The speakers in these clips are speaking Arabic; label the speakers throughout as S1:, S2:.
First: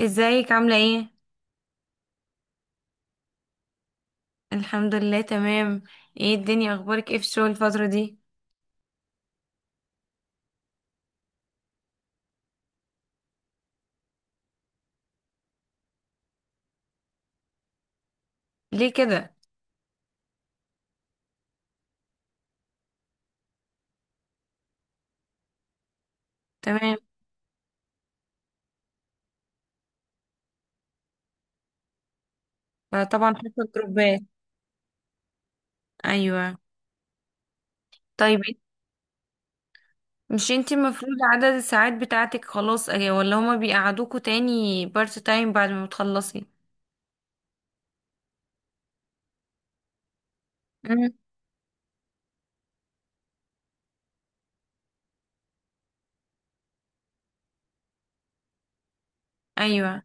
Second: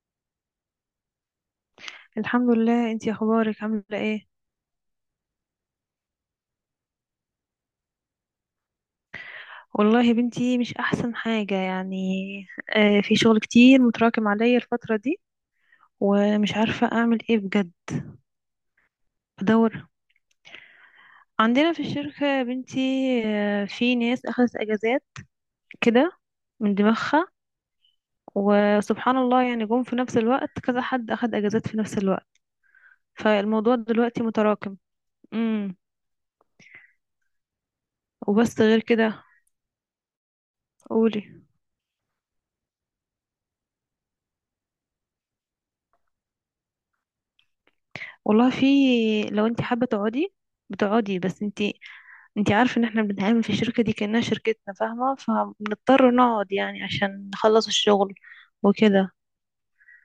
S1: ازيك عاملة ايه؟
S2: الحمد لله، انتي اخبارك عامله ايه؟
S1: الحمد لله تمام. ايه الدنيا اخبارك ايه في الشغل الفترة دي؟
S2: والله يا بنتي، مش احسن حاجه يعني. في شغل كتير متراكم عليا الفتره دي، ومش عارفه اعمل ايه بجد.
S1: ليه كده؟
S2: بدور، عندنا في الشركه يا بنتي. في ناس اخذت اجازات كده من
S1: تمام.
S2: دماغها، وسبحان الله يعني جم في نفس الوقت كذا حد اخذ اجازات في نفس الوقت.
S1: فطبعا حصل
S2: فالموضوع
S1: جروبات.
S2: دلوقتي متراكم. امم.
S1: ايوه. طيب
S2: وبس
S1: إيه؟
S2: غير كده.
S1: مش انتي المفروض
S2: قولي.
S1: عدد الساعات بتاعتك خلاص ايه، ولا هما بيقعدوكوا تاني بارت تايم بعد ما بتخلصي؟
S2: والله في، لو انت حابه تقعدي
S1: مم.
S2: بتقعدي، بس انت. انتي عارفة ان احنا بنتعامل في الشركة دي كأنها شركتنا، فاهمة؟ فبنضطر نقعد يعني عشان نخلص الشغل وكده.
S1: ايوه.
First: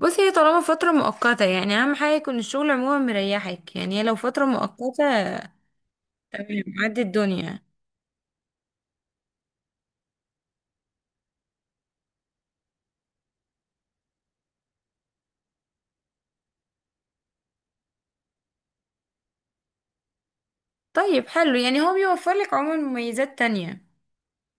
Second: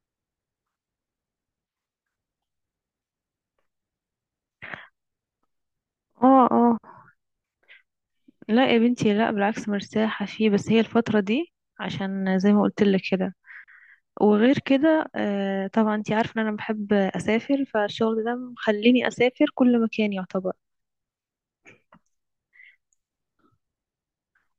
S1: بصي، هي طالما فترة مؤقتة يعني اهم حاجة يكون الشغل عموما مريحك، يعني هي لو فترة مؤقتة
S2: اه،
S1: تمام
S2: اه.
S1: عدي الدنيا.
S2: لا يا بنتي، لا بالعكس، مرتاحة فيه، بس هي الفترة دي عشان زي ما قلت لك كده. وغير كده طبعا انتي عارفة ان انا بحب اسافر، فالشغل ده مخليني اسافر كل مكان يعتبر.
S1: طيب حلو، يعني هو بيوفر لك عموما مميزات تانية.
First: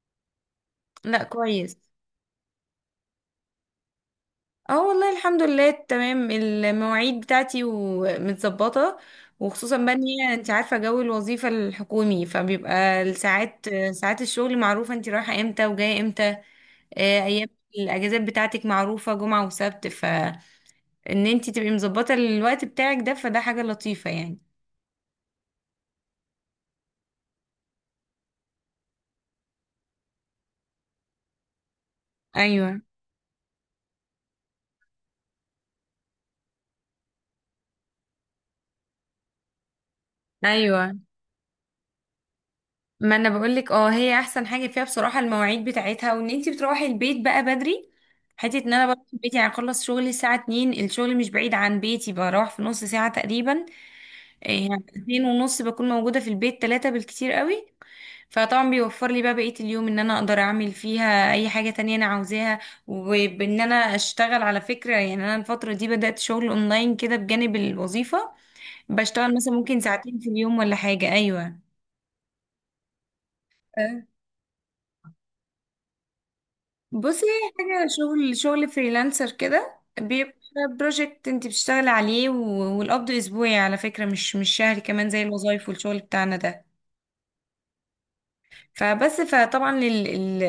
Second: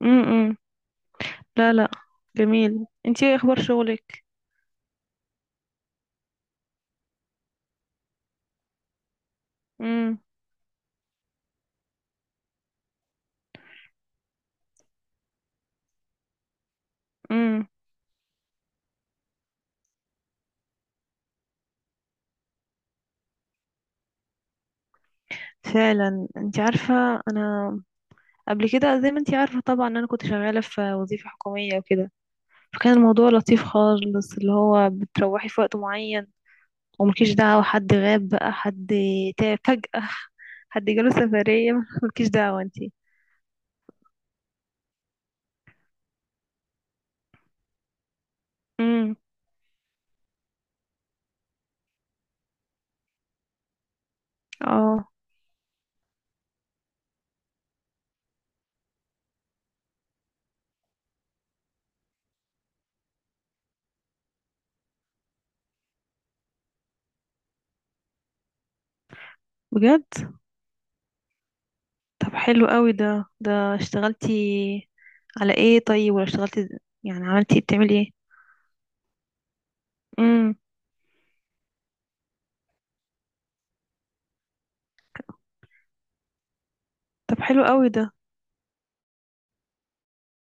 S2: امم.
S1: لا
S2: لا،
S1: كويس.
S2: لا. جميل. انتي ايه اخبار شغلك؟
S1: اه والله الحمد لله تمام، المواعيد بتاعتي ومتظبطة، وخصوصا بقى ان
S2: امم،
S1: هي انت عارفة جو الوظيفة الحكومي فبيبقى الساعات ساعات الشغل معروفة، انت رايحة امتى وجاية امتى. ايام
S2: امم.
S1: الاجازات بتاعتك معروفة جمعة وسبت، فان انت تبقي مظبطة الوقت بتاعك ده فده حاجة لطيفة يعني.
S2: فعلا، انتي عارفة انا قبل كده زي ما انتي عارفة طبعا ان انا كنت شغالة في وظيفة حكومية وكده.
S1: ايوه.
S2: فكان الموضوع لطيف خالص، اللي هو بتروحي في وقت معين، وملكيش دعوة حد غاب بقى، حد تعب فجأة، حد
S1: ايوه،
S2: جاله سفرية ملكيش دعوة انتي.
S1: ما انا بقولك اه هي احسن حاجه فيها بصراحه المواعيد بتاعتها، وان انتي بتروحي البيت بقى بدري. حته ان انا بروح
S2: امم.
S1: بيتي، يعني اخلص شغلي الساعه 2، الشغل مش بعيد عن بيتي، بروح في نص ساعه تقريبا. إيه، يعني
S2: اه.
S1: اتنين ونص بكون موجوده في البيت، تلاتة بالكتير قوي. فطبعا بيوفر لي بقى بقيه اليوم ان انا اقدر اعمل فيها اي حاجه تانية انا عاوزاها، وبان انا اشتغل على فكره. يعني انا الفتره دي بدات شغل اونلاين كده بجانب الوظيفه، بشتغل مثلا ممكن
S2: بجد؟
S1: ساعتين في اليوم ولا حاجه. ايوه.
S2: طب حلو قوي ده اشتغلتي على ايه طيب، ولا اشتغلتي
S1: بصي،
S2: يعني،
S1: هي
S2: عملتي ايه؟
S1: حاجة
S2: بتعملي ايه؟
S1: شغل شغل فريلانسر كده، بيبقى
S2: امم.
S1: بروجكت انت بتشتغلي عليه والقبض اسبوعي على فكرة، مش شهري كمان زي الوظايف والشغل بتاعنا ده.
S2: طب حلو قوي ده.
S1: فبس فطبعا ال ال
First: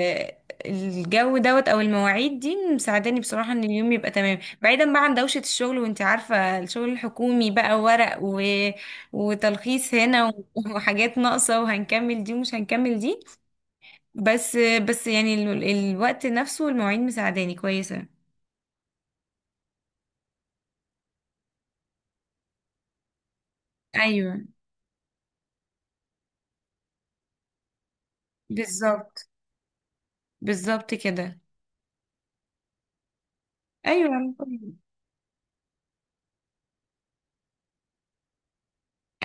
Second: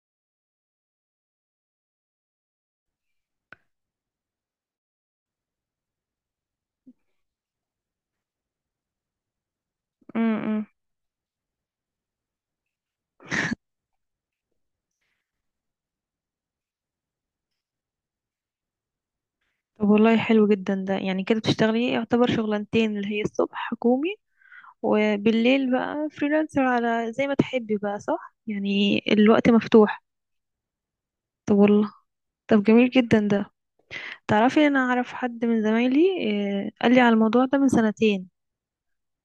S1: الجو دوت او المواعيد دي مساعداني بصراحة، ان اليوم يبقى تمام بعيدا بقى عن دوشة الشغل. وانت عارفة الشغل الحكومي بقى ورق وتلخيص هنا
S2: امم.
S1: وحاجات ناقصة، وهنكمل دي ومش هنكمل دي. بس بس يعني الوقت نفسه والمواعيد مساعداني كويسة.
S2: طب والله حلو جدا ده، يعني كده بتشتغلي إيه؟ يعتبر شغلانتين، اللي هي الصبح حكومي
S1: ايوه.
S2: وبالليل بقى فريلانسر، على زي ما تحبي بقى، صح، يعني
S1: بالظبط.
S2: الوقت مفتوح.
S1: بالظبط كده.
S2: طب والله. طب جميل جدا ده.
S1: ايوه.
S2: تعرفي، انا اعرف حد من زمايلي، قال لي على الموضوع ده من سنتين.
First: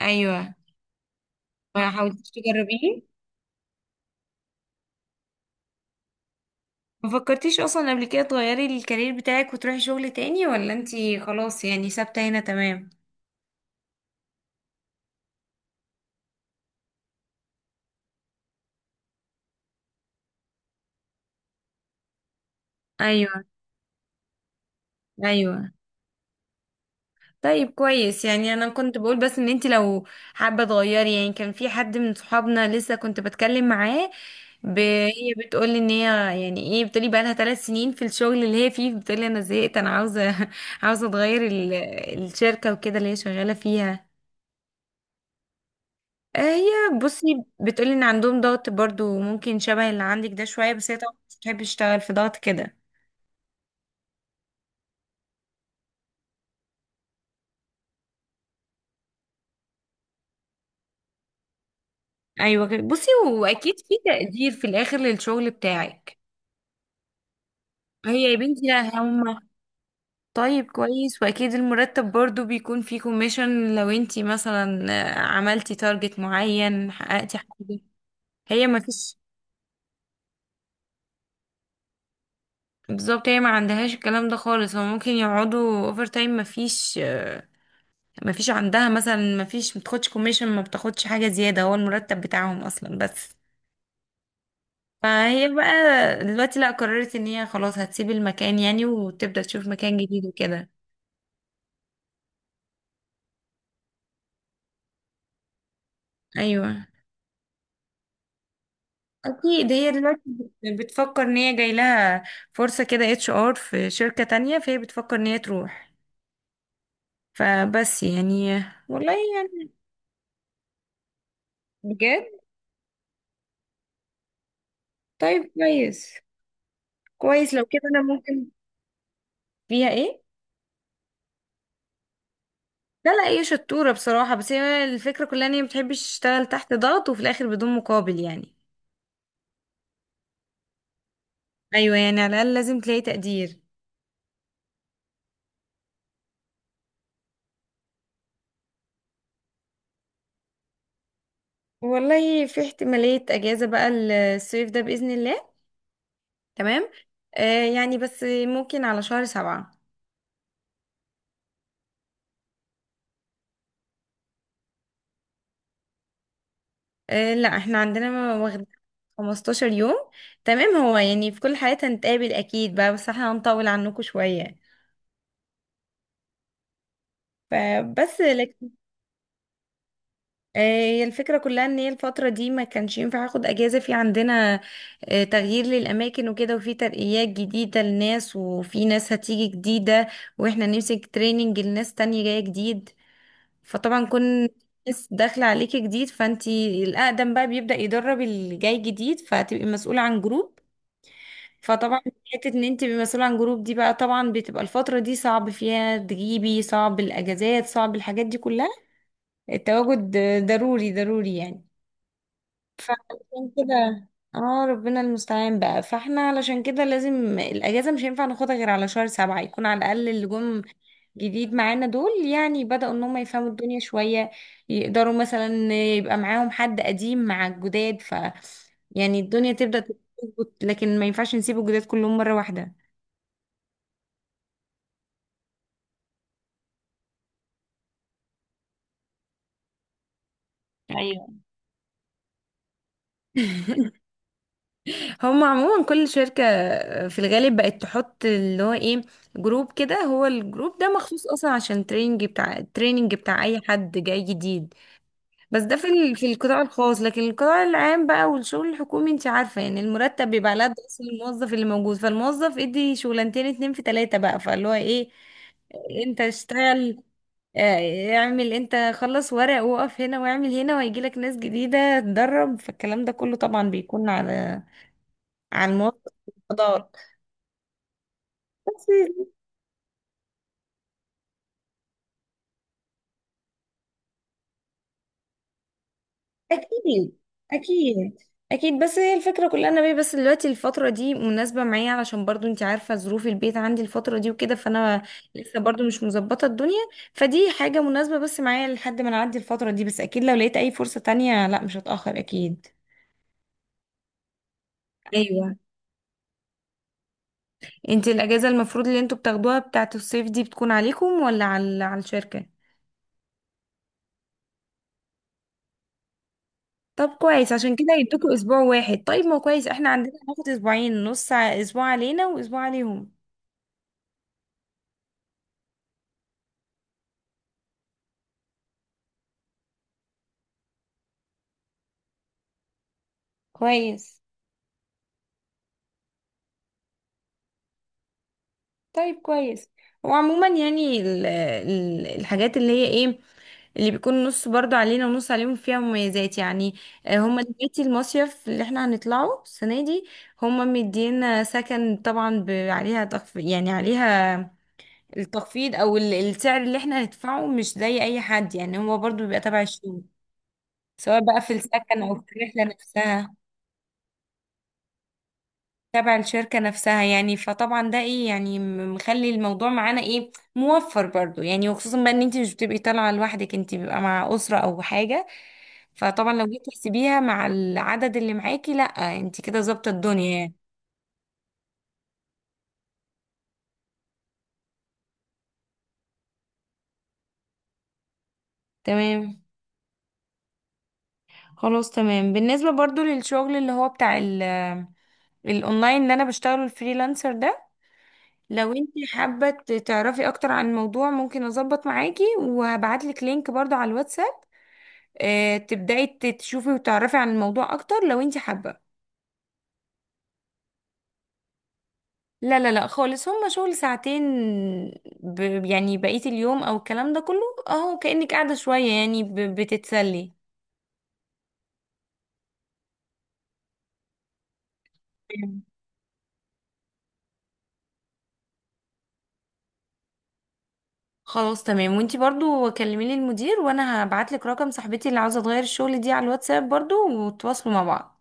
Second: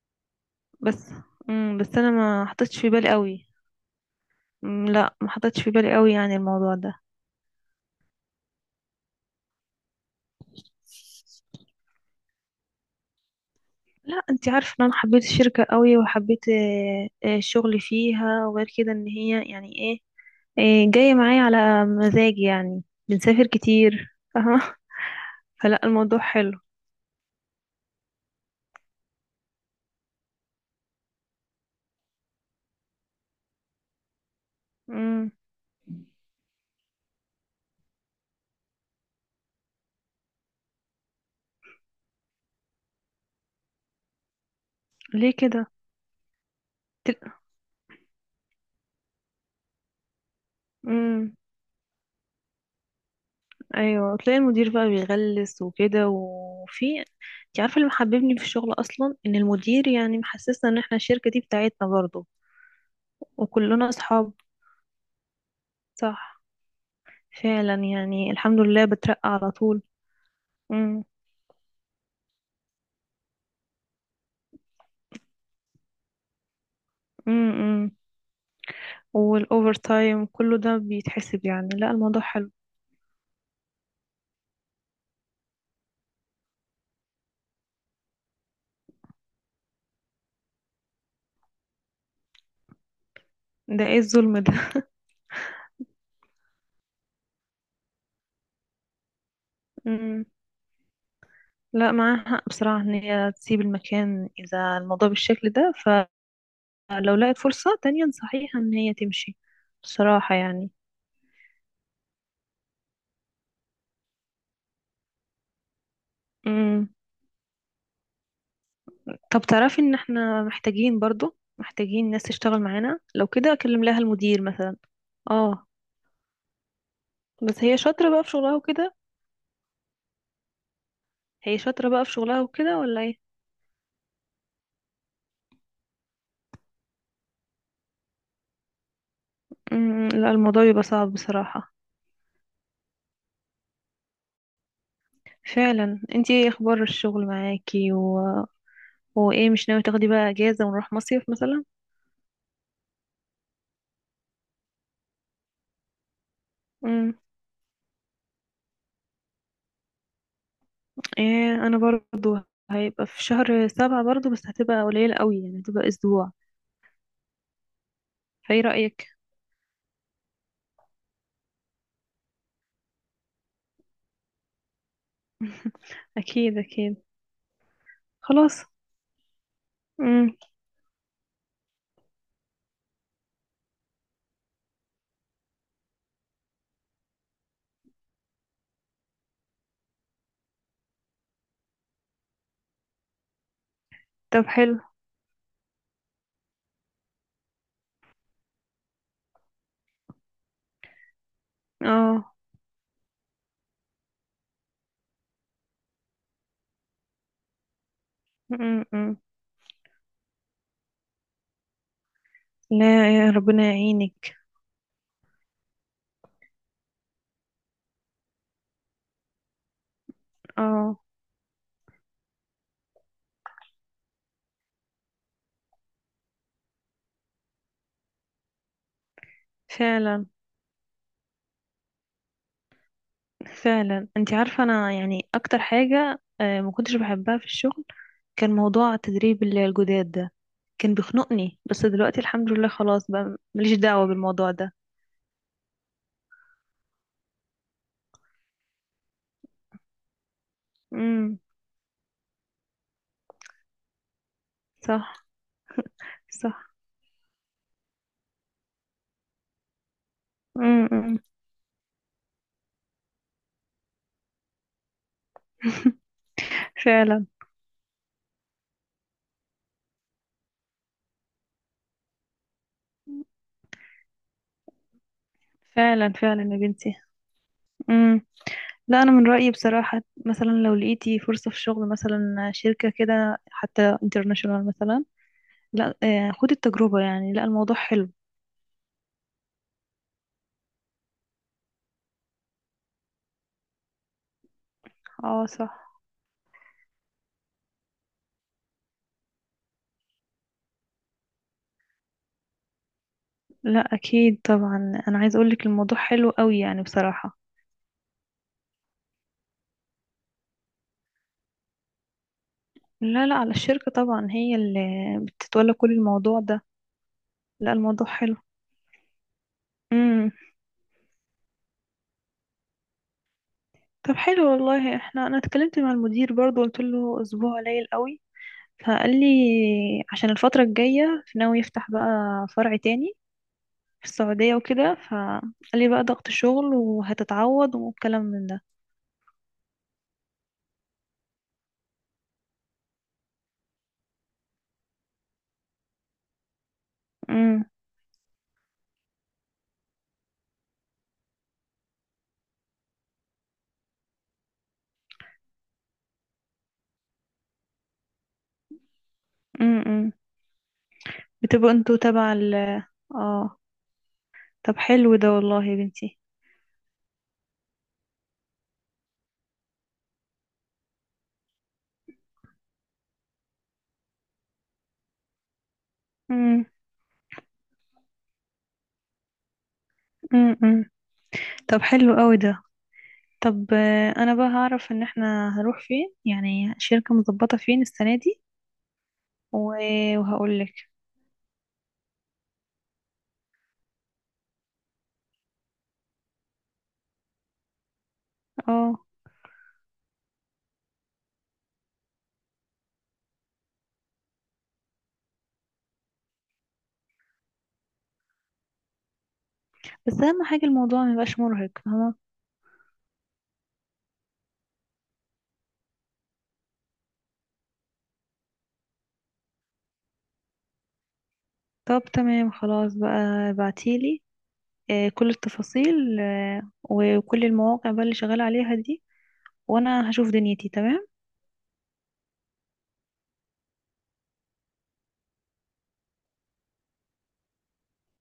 S1: ايوه.
S2: بس.
S1: ما
S2: بس انا
S1: حاولتيش
S2: ما حطيتش في
S1: تجربيه؟
S2: بالي قوي. لا ما حطيتش في بالي قوي يعني الموضوع ده.
S1: ما فكرتيش اصلا قبل كده تغيري الكارير بتاعك وتروحي شغل تاني، ولا انتي خلاص يعني ثابته هنا تمام؟
S2: لا، انت عارفه ان انا حبيت الشركه قوي، وحبيت الشغل فيها، وغير كده ان هي يعني ايه، جايه معايا على مزاجي يعني.
S1: ايوه.
S2: بنسافر كتير، فاهمه؟
S1: ايوه.
S2: فلا، الموضوع حلو.
S1: طيب كويس، يعني انا كنت بقول بس ان انتي لو حابه تغيري، يعني كان في حد من صحابنا لسه كنت بتكلم معاه.
S2: امم.
S1: هي بتقولي ان هي يعني ايه، بتقولي بقى لها 3 سنين في الشغل اللي هي فيه، بتقولي انا زهقت، انا عاوزه عاوزه اتغير الشركه وكده اللي هي شغاله فيها.
S2: ليه كده؟
S1: هي
S2: تل...
S1: بصي بتقولي ان عندهم ضغط برضو ممكن شبه اللي عندك ده شوية، بس هي طبعا
S2: امم.
S1: مش بتحب تشتغل في ضغط كده.
S2: ايوه، تلاقي المدير بقى بيغلس وكده، وفي انت عارفه اللي محببني في الشغل اصلا ان المدير يعني محسسنا ان احنا الشركه دي بتاعتنا برضه،
S1: ايوه كده. بصي، واكيد
S2: وكلنا
S1: في
S2: اصحاب.
S1: تقدير في الاخر للشغل بتاعك.
S2: صح. فعلا
S1: هي
S2: يعني،
S1: يا
S2: الحمد
S1: بنتي
S2: لله
S1: لا
S2: بترقى
S1: هما.
S2: على طول.
S1: طيب
S2: امم،
S1: كويس، واكيد المرتب برضو بيكون فيه كوميشن لو انتي مثلا عملتي تارجت معين حققتي حاجة.
S2: امم.
S1: هي ما فيش.
S2: والاوفر تايم كله ده بيتحسب يعني، لا الموضوع حلو.
S1: بالظبط، هي ما عندهاش الكلام ده خالص، هو ممكن يقعدوا اوفر تايم ما فيش، ما فيش عندها مثلا، ما فيش، ما بتاخدش كوميشن، ما بتاخدش حاجة زيادة، هو المرتب بتاعهم اصلا بس.
S2: ده ايه الظلم ده؟
S1: فهي بقى دلوقتي لا، قررت ان هي خلاص هتسيب المكان يعني، وتبدأ تشوف مكان
S2: امم.
S1: جديد وكده.
S2: لا، معاها حق بصراحه ان هي تسيب المكان اذا الموضوع بالشكل ده.
S1: ايوه.
S2: لو لقت فرصة تانية نصحيها ان هي تمشي.
S1: اكيد هي دلوقتي
S2: بصراحة يعني.
S1: بتفكر ان هي جاي لها فرصة كده، HR في شركة تانية، فهي بتفكر ان هي تروح.
S2: امم.
S1: فبس يعني والله
S2: طب
S1: يعني.
S2: تعرفي ان احنا محتاجين، برضو محتاجين
S1: بجد.
S2: ناس تشتغل معانا، لو كده اكلم لها المدير مثلا.
S1: طيب
S2: اه.
S1: كويس. كويس
S2: بس
S1: لو
S2: هي
S1: كده انا
S2: شاطرة بقى في
S1: ممكن.
S2: شغلها وكده.
S1: فيها ايه؟
S2: هي شاطرة بقى في شغلها وكده، ولا
S1: لا،
S2: ايه؟
S1: لا هي شطورة بصراحة، بس هي الفكرة كلها ان هي مبتحبش تشتغل تحت ضغط وفي الاخر بدون مقابل يعني.
S2: امم. لا، الموضوع بيبقى صعب بصراحة.
S1: ايوه، يعني على الاقل لازم تلاقي تقدير.
S2: فعلا. انتي ايه اخبار الشغل معاكي وايه، مش ناوي تاخدي بقى اجازة ونروح مصيف مثلا؟
S1: والله في احتمالية اجازة بقى، الصيف ده بإذن الله. تمام.
S2: امم.
S1: يعني بس ممكن على شهر سبعة.
S2: ايه، انا برضو هيبقى في شهر سبعة برضو، بس هتبقى قليلة قوي يعني، هتبقى اسبوع.
S1: آه لا، احنا عندنا
S2: فايه
S1: واخدين
S2: رأيك؟
S1: 15 يوم. تمام، هو يعني في كل حالات هنتقابل اكيد بقى، بس احنا هنطول عنكم شوية
S2: اكيد، اكيد.
S1: فبس
S2: خلاص.
S1: لكن.
S2: امم.
S1: هي الفكرة كلها ان هي الفترة دي ما كانش ينفع اخد اجازة، في عندنا تغيير للاماكن وكده، وفي ترقيات جديدة لناس، وفي ناس هتيجي جديدة، واحنا نمسك تريننج لناس تانية جاية جديد. فطبعا
S2: طب
S1: كون
S2: حلو.
S1: ناس داخلة عليكي جديد، فانتي الاقدم بقى بيبدأ يدرب اللي جاي جديد، فهتبقي مسؤولة عن جروب. فطبعا
S2: اه.
S1: حتة ان انت تبقي مسؤولة عن جروب دي بقى طبعا بتبقى الفترة دي صعب فيها تجيبي، صعب الاجازات، صعب الحاجات دي كلها.
S2: امم. أمم.
S1: التواجد ضروري ضروري يعني.
S2: لا، يا
S1: فعشان
S2: ربنا
S1: كده
S2: يعينك.
S1: اه ربنا المستعان بقى، فاحنا علشان كده لازم الاجازه مش هينفع ناخدها غير على شهر سبعة، يكون على الاقل اللي جم
S2: اه.
S1: جديد معانا دول يعني بدأوا ان هم يفهموا الدنيا شويه، يقدروا مثلا يبقى معاهم حد قديم مع الجداد ف يعني الدنيا تبدأ
S2: فعلا،
S1: تظبط، لكن ما ينفعش نسيب الجداد كلهم مره واحده.
S2: فعلا، انت عارفه انا يعني اكتر حاجه ما كنتش بحبها في الشغل، كان موضوع تدريب الجداد ده. كان
S1: ايوه.
S2: بيخنقني، بس دلوقتي الحمد لله خلاص بقى ماليش دعوه بالموضوع ده.
S1: هم عموما كل شركة في الغالب بقت تحط اللي هو ايه، جروب كده، هو الجروب ده مخصوص
S2: امم.
S1: اصلا عشان التريننج بتاع اي حد جاي جديد.
S2: صح،
S1: بس ده في القطاع
S2: صح.
S1: الخاص، لكن القطاع العام بقى والشغل الحكومي انت عارفة، يعني المرتب بيبقى على قد
S2: امم.
S1: اصلا
S2: أمم.
S1: الموظف اللي موجود، فالموظف ادي شغلانتين اتنين في تلاتة بقى، فاللي هو ايه انت اشتغل،
S2: فعلا،
S1: اه، اعمل انت خلص ورق، وقف هنا واعمل هنا، وهيجيلك ناس جديدة تدرب، فالكلام ده كله طبعا بيكون على عن
S2: فعلا،
S1: موافقة
S2: فعلا، يا
S1: القضاء
S2: بنتي.
S1: بس.
S2: لا، انا من رايي بصراحه، مثلا لو لقيتي فرصه في شغل مثلا، شركه كده حتى انترناشونال مثلا، لا خدي التجربه
S1: أكيد.
S2: يعني، لا الموضوع حلو.
S1: أكيد. أكيد، بس هي الفكرة كلها ان أنا بيه، بس دلوقتي الفترة دي مناسبة معايا علشان برضو أنت عارفة ظروف البيت عندي الفترة دي وكده، فأنا
S2: اه،
S1: لسه
S2: صح.
S1: برضو مش مظبطة الدنيا. فدي حاجة مناسبة بس معايا لحد ما نعدي الفترة دي، بس أكيد لو لقيت أي فرصة تانية لا مش هتأخر أكيد.
S2: لا اكيد طبعا، انا عايز
S1: أيوة.
S2: اقولك الموضوع حلو قوي يعني بصراحه.
S1: أنت الأجازة المفروض اللي أنتوا بتاخدوها بتاعة الصيف دي بتكون عليكم ولا على الشركة؟
S2: لا، لا، على الشركه طبعا، هي اللي بتتولى كل الموضوع ده.
S1: طب كويس،
S2: لا،
S1: عشان كده
S2: الموضوع
S1: يدوكوا
S2: حلو.
S1: اسبوع واحد. طيب ما هو كويس، احنا عندنا
S2: امم.
S1: هناخد اسبوعين نص، اسبوع علينا واسبوع عليهم.
S2: طب حلو والله، احنا انا اتكلمت مع المدير برضو، قلت له اسبوع قليل قوي. فقال لي عشان الفتره الجايه ناوي يفتح بقى فرع تاني في
S1: كويس.
S2: السعودية وكده، فقال لي بقى ضغط شغل وهتتعوض، والكلام من ده.
S1: طيب كويس. وعموما يعني ال ال الحاجات اللي هي ايه، اللي بيكون نص برضو علينا ونص عليهم فيها مميزات يعني. هما
S2: امم.
S1: دلوقتي المصيف اللي احنا هنطلعه السنة دي، هما مدينا سكن طبعا عليها تخفيض، يعني عليها التخفيض او السعر اللي احنا هندفعه مش زي اي حد، يعني هو برضو بيبقى تبع الشغل،
S2: امم.
S1: سواء بقى في
S2: بتبقوا انتوا
S1: السكن أو
S2: تبع
S1: في
S2: ال.
S1: الرحلة نفسها،
S2: اه. طب حلو ده والله يا
S1: تبع
S2: بنتي.
S1: الشركة نفسها يعني. فطبعا ده ايه يعني مخلي الموضوع معانا ايه موفر برضو يعني، وخصوصا بقى ان انت مش بتبقي طالعة لوحدك، انت بيبقى مع أسرة أو حاجة. فطبعا لو
S2: امم.
S1: جيتي تحسبيها مع العدد اللي معاكي، لا انت كده ظابطة الدنيا يعني.
S2: امم. طب حلو قوي ده. طب انا بقى هعرف ان احنا هنروح فين يعني، شركة مظبطة فين السنة دي،
S1: تمام.
S2: وهقول لك.
S1: خلاص تمام، بالنسبة برضو للشغل اللي هو بتاع الاونلاين اللي انا بشتغله الفريلانسر ده، لو انت
S2: اه.
S1: حابة تعرفي اكتر عن الموضوع ممكن اظبط معاكي، وهبعتلك لينك برضو على الواتس. تبدأي تشوفي وتعرفي عن الموضوع أكتر لو انت حابة.
S2: بس اهم حاجة الموضوع ما يبقاش مرهق، فاهمة؟
S1: لا، لا، لا خالص، هما شغل ساعتين. ب... يعني بقية اليوم أو الكلام ده كله أهو كأنك قاعدة شوية، يعني بتتسلي.
S2: طب تمام، خلاص بقى. ابعتيلي كل
S1: تمام.
S2: التفاصيل وكل المواقع بقى اللي شغالة عليها دي، وانا هشوف دنيتي تمام.
S1: خلاص تمام، وانتي برضو كلميلي المدير، وانا هبعتلك رقم صاحبتي اللي عاوزة تغير الشغل دي على الواتساب برضو، وتواصلوا مع بعض.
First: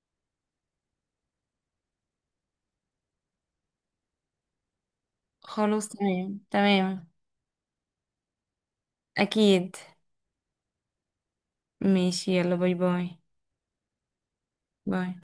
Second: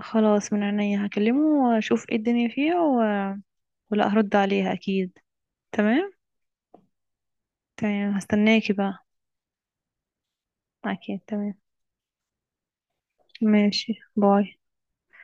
S2: خلاص، من عينيا هكلمه واشوف ايه الدنيا فيها ولا هرد عليها اكيد.
S1: خلاص
S2: تمام.
S1: تمام تمام.
S2: تمام، هستناكي بقى.
S1: أكيد.
S2: اكيد، تمام.
S1: ماشي يلا باي باي.
S2: ماشي، باي
S1: باي.